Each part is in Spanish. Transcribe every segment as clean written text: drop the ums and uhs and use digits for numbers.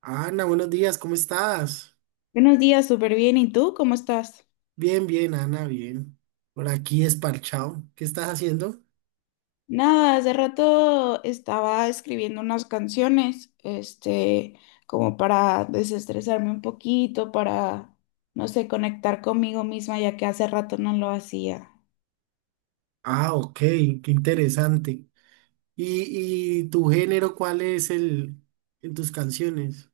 Ana, buenos días, ¿cómo estás? Buenos días, súper bien. ¿Y tú cómo estás? Bien, bien, Ana, bien. Por aquí desparchado. ¿Qué estás haciendo? Nada, hace rato estaba escribiendo unas canciones, como para desestresarme un poquito, para, no sé, conectar conmigo misma, ya que hace rato no lo hacía. Ah, ok, qué interesante. ¿Y tu género cuál es el en tus canciones?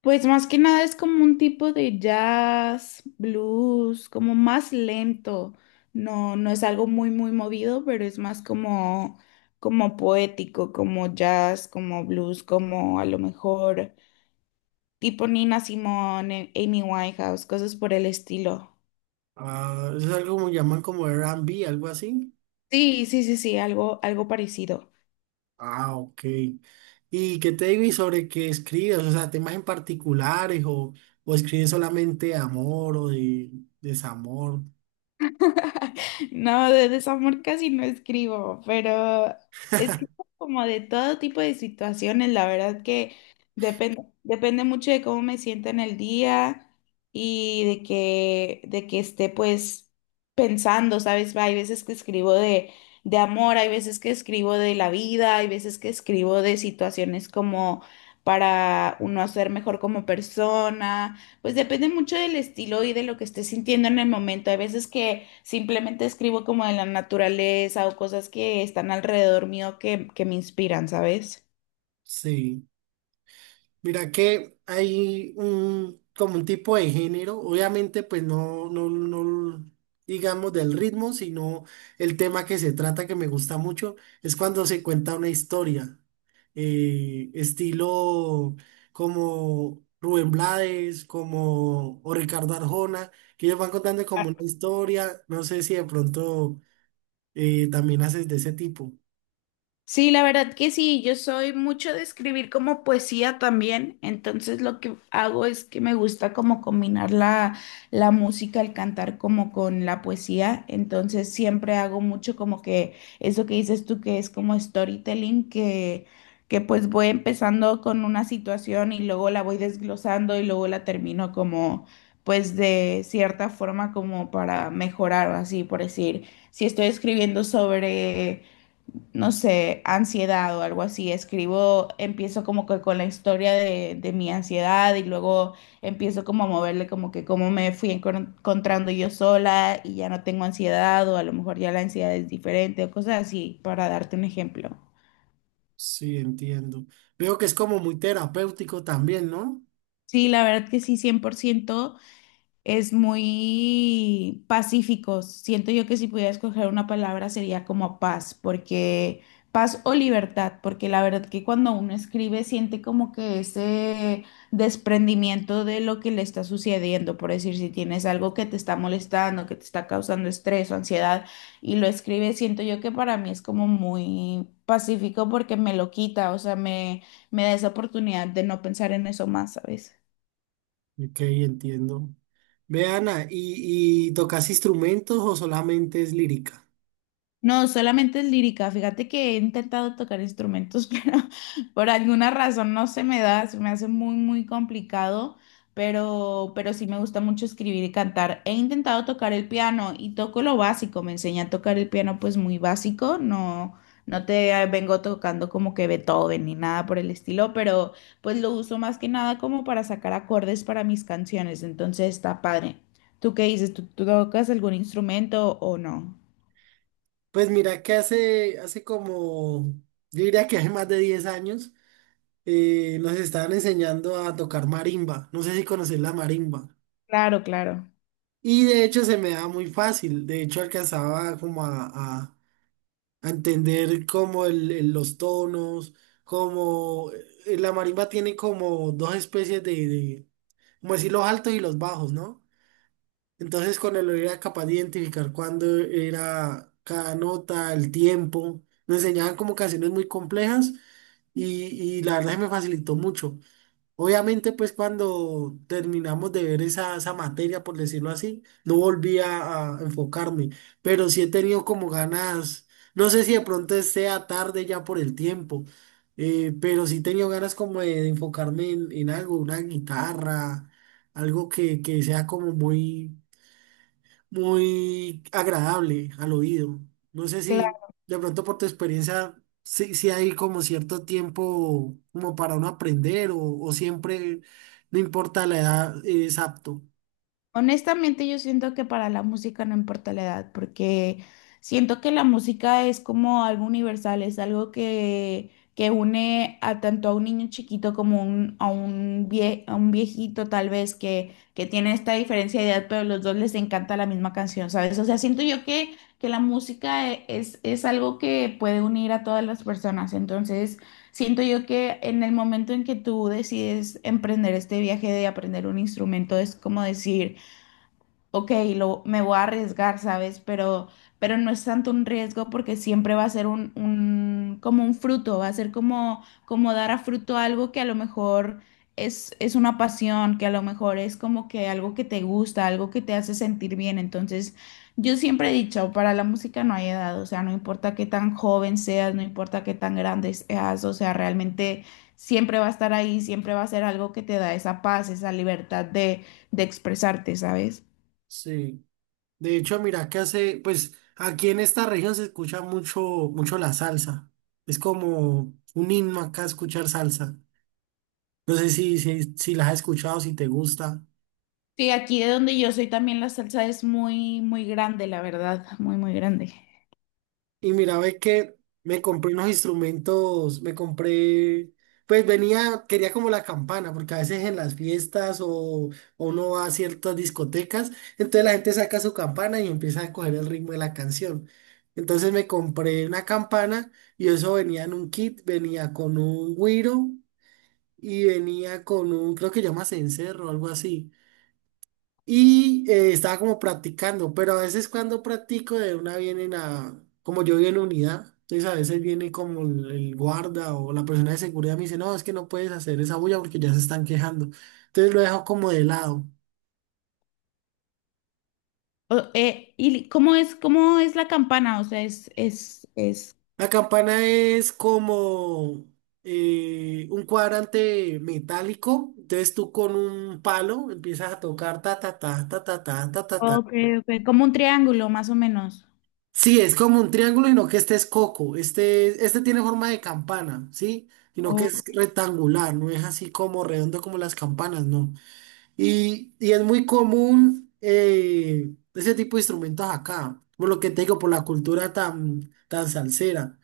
Pues más que nada es como un tipo de jazz, blues, como más lento. No, no es algo muy, muy movido, pero es más como poético, como jazz, como blues, como a lo mejor, tipo Nina Simone, Amy Winehouse, cosas por el estilo. Ah, eso es algo como llaman como R&B, algo así. Sí, sí, sí, sí, algo parecido. Ah, ok. ¿Y qué te digo y sobre qué escribes? O sea, temas en particulares o escribes solamente de amor o de desamor. No, de desamor casi no escribo, pero escribo como de todo tipo de situaciones. La verdad que depende mucho de cómo me siento en el día y de que esté pues pensando, ¿sabes? Hay veces que escribo de amor, hay veces que escribo de la vida, hay veces que escribo de situaciones como para uno ser mejor como persona. Pues depende mucho del estilo y de lo que esté sintiendo en el momento. Hay veces que simplemente escribo como de la naturaleza o cosas que están alrededor mío que me inspiran, ¿sabes? Sí. Mira que hay un, como un tipo de género, obviamente pues no, no, no digamos del ritmo, sino el tema que se trata que me gusta mucho, es cuando se cuenta una historia, estilo como Rubén Blades, como o Ricardo Arjona, que ellos van contando como una historia, no sé si de pronto también haces de ese tipo. Sí, la verdad que sí, yo soy mucho de escribir como poesía también, entonces lo que hago es que me gusta como combinar la música, el cantar como con la poesía, entonces siempre hago mucho como que eso que dices tú que es como storytelling, que pues voy empezando con una situación y luego la voy desglosando y luego la termino como pues de cierta forma como para mejorar, así por decir, si estoy escribiendo sobre no sé, ansiedad o algo así. Escribo, empiezo como que con la historia de mi ansiedad y luego empiezo como a moverle como que cómo me fui encontrando yo sola y ya no tengo ansiedad o a lo mejor ya la ansiedad es diferente o cosas así, para darte un ejemplo. Sí, entiendo. Veo que es como muy terapéutico también, ¿no? Sí, la verdad que sí, 100% es muy pacíficos. Siento yo que si pudiera escoger una palabra sería como paz, porque paz o libertad, porque la verdad que cuando uno escribe siente como que ese desprendimiento de lo que le está sucediendo, por decir, si tienes algo que te está molestando, que te está causando estrés o ansiedad y lo escribes, siento yo que para mí es como muy pacífico porque me lo quita, o sea, me da esa oportunidad de no pensar en eso más, ¿sabes? Ok, entiendo. Ve, Ana, ¿Y tocas instrumentos o solamente es lírica? No, solamente es lírica. Fíjate que he intentado tocar instrumentos, pero por alguna razón no se me da, se me hace muy, muy complicado, pero sí me gusta mucho escribir y cantar. He intentado tocar el piano y toco lo básico. Me enseñé a tocar el piano pues muy básico, no, no te vengo tocando como que Beethoven ni nada por el estilo, pero pues lo uso más que nada como para sacar acordes para mis canciones, entonces está padre. ¿Tú qué dices? ¿Tú tocas algún instrumento o no? Pues mira que hace como, yo diría que hace más de 10 años, nos estaban enseñando a tocar marimba. No sé si conoces la marimba. Claro, claro. Y de hecho se me daba muy fácil. De hecho alcanzaba como a entender como los tonos, como la marimba tiene como dos especies de, como decir, los altos y los bajos, ¿no? Entonces, con el él era capaz de identificar cuándo era cada nota, el tiempo. Nos enseñaban como canciones muy complejas y, y la verdad se me facilitó mucho. Obviamente, pues cuando terminamos de ver esa materia, por decirlo así, no volví a enfocarme, pero sí he tenido como ganas, no sé si de pronto sea tarde ya por el tiempo, pero sí he tenido ganas como de enfocarme en algo, una guitarra, algo que sea como muy muy agradable al oído. No sé si Claro. de pronto por tu experiencia, si hay como cierto tiempo como para uno aprender o siempre, no importa la edad, es apto. Honestamente, yo siento que para la música no importa la edad, porque siento que la música es como algo universal, es algo que une a tanto a un niño chiquito como a un viejito tal vez que tiene esta diferencia de edad, pero a los dos les encanta la misma canción, ¿sabes? O sea, siento yo que la música es algo que puede unir a todas las personas, entonces siento yo que en el momento en que tú decides emprender este viaje de aprender un instrumento, es como decir ok, me voy a arriesgar, ¿sabes? Pero no es tanto un riesgo porque siempre va a ser como un fruto, va a ser como, dar a fruto algo que a lo mejor es una pasión, que a lo mejor es como que algo que te gusta, algo que te hace sentir bien. Entonces, yo siempre he dicho, para la música no hay edad, o sea, no importa qué tan joven seas, no importa qué tan grande seas, o sea, realmente siempre va a estar ahí, siempre va a ser algo que te da esa paz, esa libertad de expresarte, ¿sabes? Sí. De hecho, mira que hace, pues aquí en esta región se escucha mucho, mucho la salsa. Es como un himno acá escuchar salsa. No sé si la has escuchado, si te gusta. Sí, aquí de donde yo soy también la salsa es muy, muy grande, la verdad, muy, muy grande. Y mira, ve que me compré unos instrumentos, me compré, pues venía, quería como la campana, porque a veces en las fiestas o uno va a ciertas discotecas, entonces la gente saca su campana y empieza a coger el ritmo de la canción. Entonces me compré una campana y eso venía en un kit, venía con un güiro y venía con un, creo que llama cencerro o algo así. Y estaba como practicando, pero a veces cuando practico de una vienen a, como yo vivo en unidad, entonces a veces viene como el guarda o la persona de seguridad me dice, no, es que no puedes hacer esa bulla porque ya se están quejando. Entonces lo dejo como de lado. ¿Y cómo es la campana? O sea, es. La campana es como un cuadrante metálico, entonces tú con un palo empiezas a tocar ta ta ta ta ta ta ta ta ta. Ok, ok, como un triángulo, más o menos. Sí, es como un triángulo, y no que este es coco. Este tiene forma de campana, ¿sí? Sino que es Ok. rectangular, no es así como redondo como las campanas, ¿no? Y es muy común ese tipo de instrumentos acá, por lo que te digo, por la cultura tan, tan salsera.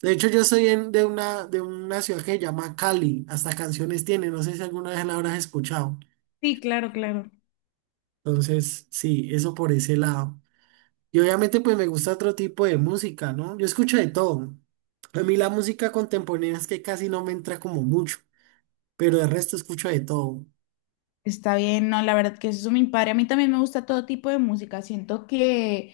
De hecho, yo soy de una, ciudad que se llama Cali, hasta canciones tiene, no sé si alguna vez la habrás escuchado. Sí, claro, claro. Entonces, sí, eso por ese lado. Y obviamente pues me gusta otro tipo de música, ¿no? Yo escucho de todo. A mí la música contemporánea es que casi no me entra como mucho, pero el resto escucho de todo. Está bien, no, la verdad que eso es mi padre. A mí también me gusta todo tipo de música. Siento que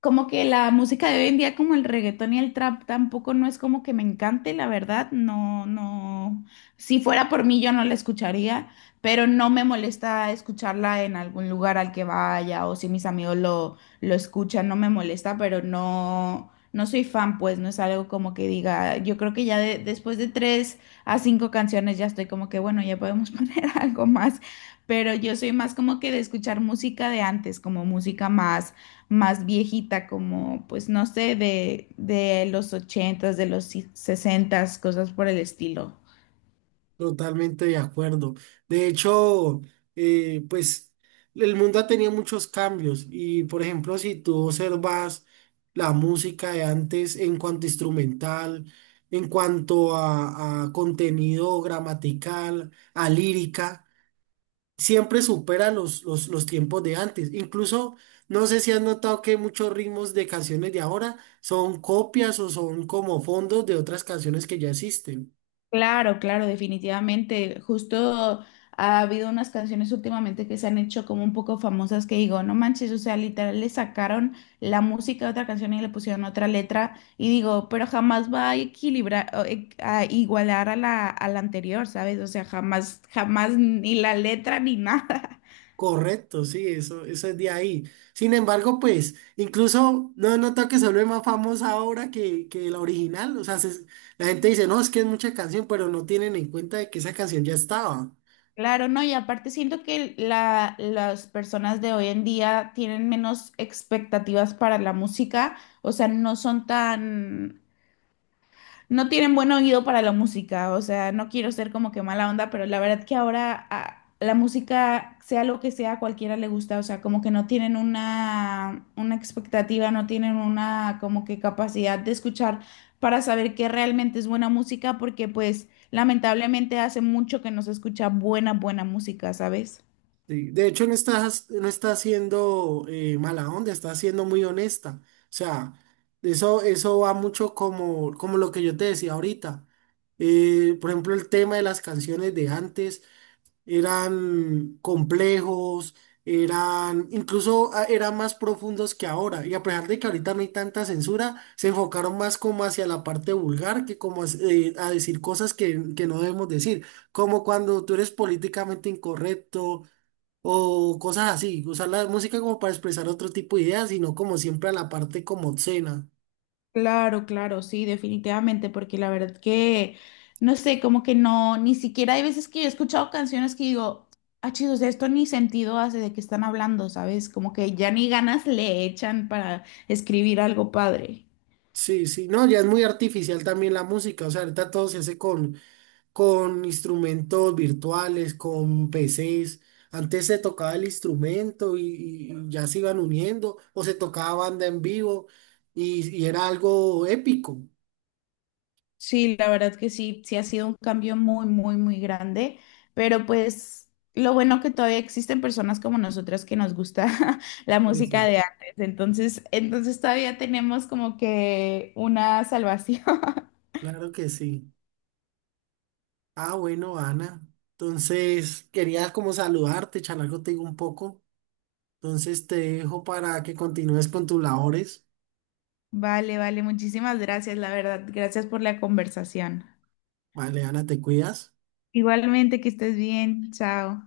como que la música de hoy en día, como el reggaetón y el trap, tampoco no es como que me encante, la verdad, no, no, si fuera por mí yo no la escucharía, pero no me molesta escucharla en algún lugar al que vaya o si mis amigos lo escuchan, no me molesta, pero no, no soy fan, pues no es algo como que diga, yo creo que ya después de tres a cinco canciones ya estoy como que, bueno, ya podemos poner algo más, pero yo soy más como que de escuchar música de antes, como música más viejita, como pues no sé, de los ochentas, de los sesentas, cosas por el estilo. Totalmente de acuerdo. De hecho, pues el mundo ha tenido muchos cambios y por ejemplo, si tú observas la música de antes en cuanto a instrumental, en cuanto a contenido gramatical, a lírica. Siempre supera los tiempos de antes. Incluso, no sé si has notado que muchos ritmos de canciones de ahora son copias o son como fondos de otras canciones que ya existen. Claro, claro, definitivamente. Justo ha habido unas canciones últimamente que se han hecho como un poco famosas que digo, no manches, o sea, literal le sacaron la música de otra canción y le pusieron otra letra y digo, pero jamás va a equilibrar, o, a igualar a la anterior, ¿sabes? O sea, jamás, jamás ni la letra ni nada. Correcto, sí, eso es de ahí. Sin embargo, pues, incluso no he notado que se vuelve más famosa ahora que la original. O sea, la gente dice, no, es que es mucha canción, pero no tienen en cuenta de que esa canción ya estaba. Claro, no, y aparte siento que las personas de hoy en día tienen menos expectativas para la música, o sea, no son tan no tienen buen oído para la música, o sea, no quiero ser como que mala onda, pero la verdad que ahora la música, sea lo que sea, a cualquiera le gusta, o sea, como que no tienen una expectativa, no tienen una como que capacidad de escuchar para saber qué realmente es buena música, porque pues lamentablemente hace mucho que no se escucha buena, buena música, ¿sabes? Sí, de hecho, no está siendo mala onda, está siendo muy honesta. O sea, eso va mucho como lo que yo te decía ahorita. Por ejemplo, el tema de las canciones de antes eran complejos, eran incluso eran más profundos que ahora. Y a pesar de que ahorita no hay tanta censura, se enfocaron más como hacia la parte vulgar que como a decir cosas que no debemos decir. Como cuando tú eres políticamente incorrecto o cosas así, usar la música como para expresar otro tipo de ideas, sino como siempre a la parte como obscena. Claro, claro, sí, definitivamente, porque la verdad que, no sé, como que no, ni siquiera hay veces que yo he escuchado canciones que digo, ah, chido, o sea, esto ni sentido hace de qué están hablando, ¿sabes? Como que ya ni ganas le echan para escribir algo padre. Sí, sí, no, ya es muy artificial también la música, o sea, ahorita todo se hace con instrumentos virtuales, con PCs. Antes se tocaba el instrumento y ya se iban uniendo, o se tocaba banda en vivo y era algo épico. Sí, la verdad que sí, sí ha sido un cambio muy, muy, muy grande, pero pues lo bueno que todavía existen personas como nosotras que nos gusta la música Eso, de antes, entonces todavía tenemos como que una salvación. claro que sí. Ah, bueno, Ana. Entonces, quería como saludarte, charlar contigo un poco. Entonces te dejo para que continúes con tus labores. Vale, vale, muchísimas gracias, la verdad. Gracias por la conversación. Vale, Ana, te cuidas. Igualmente, que estés bien. Chao.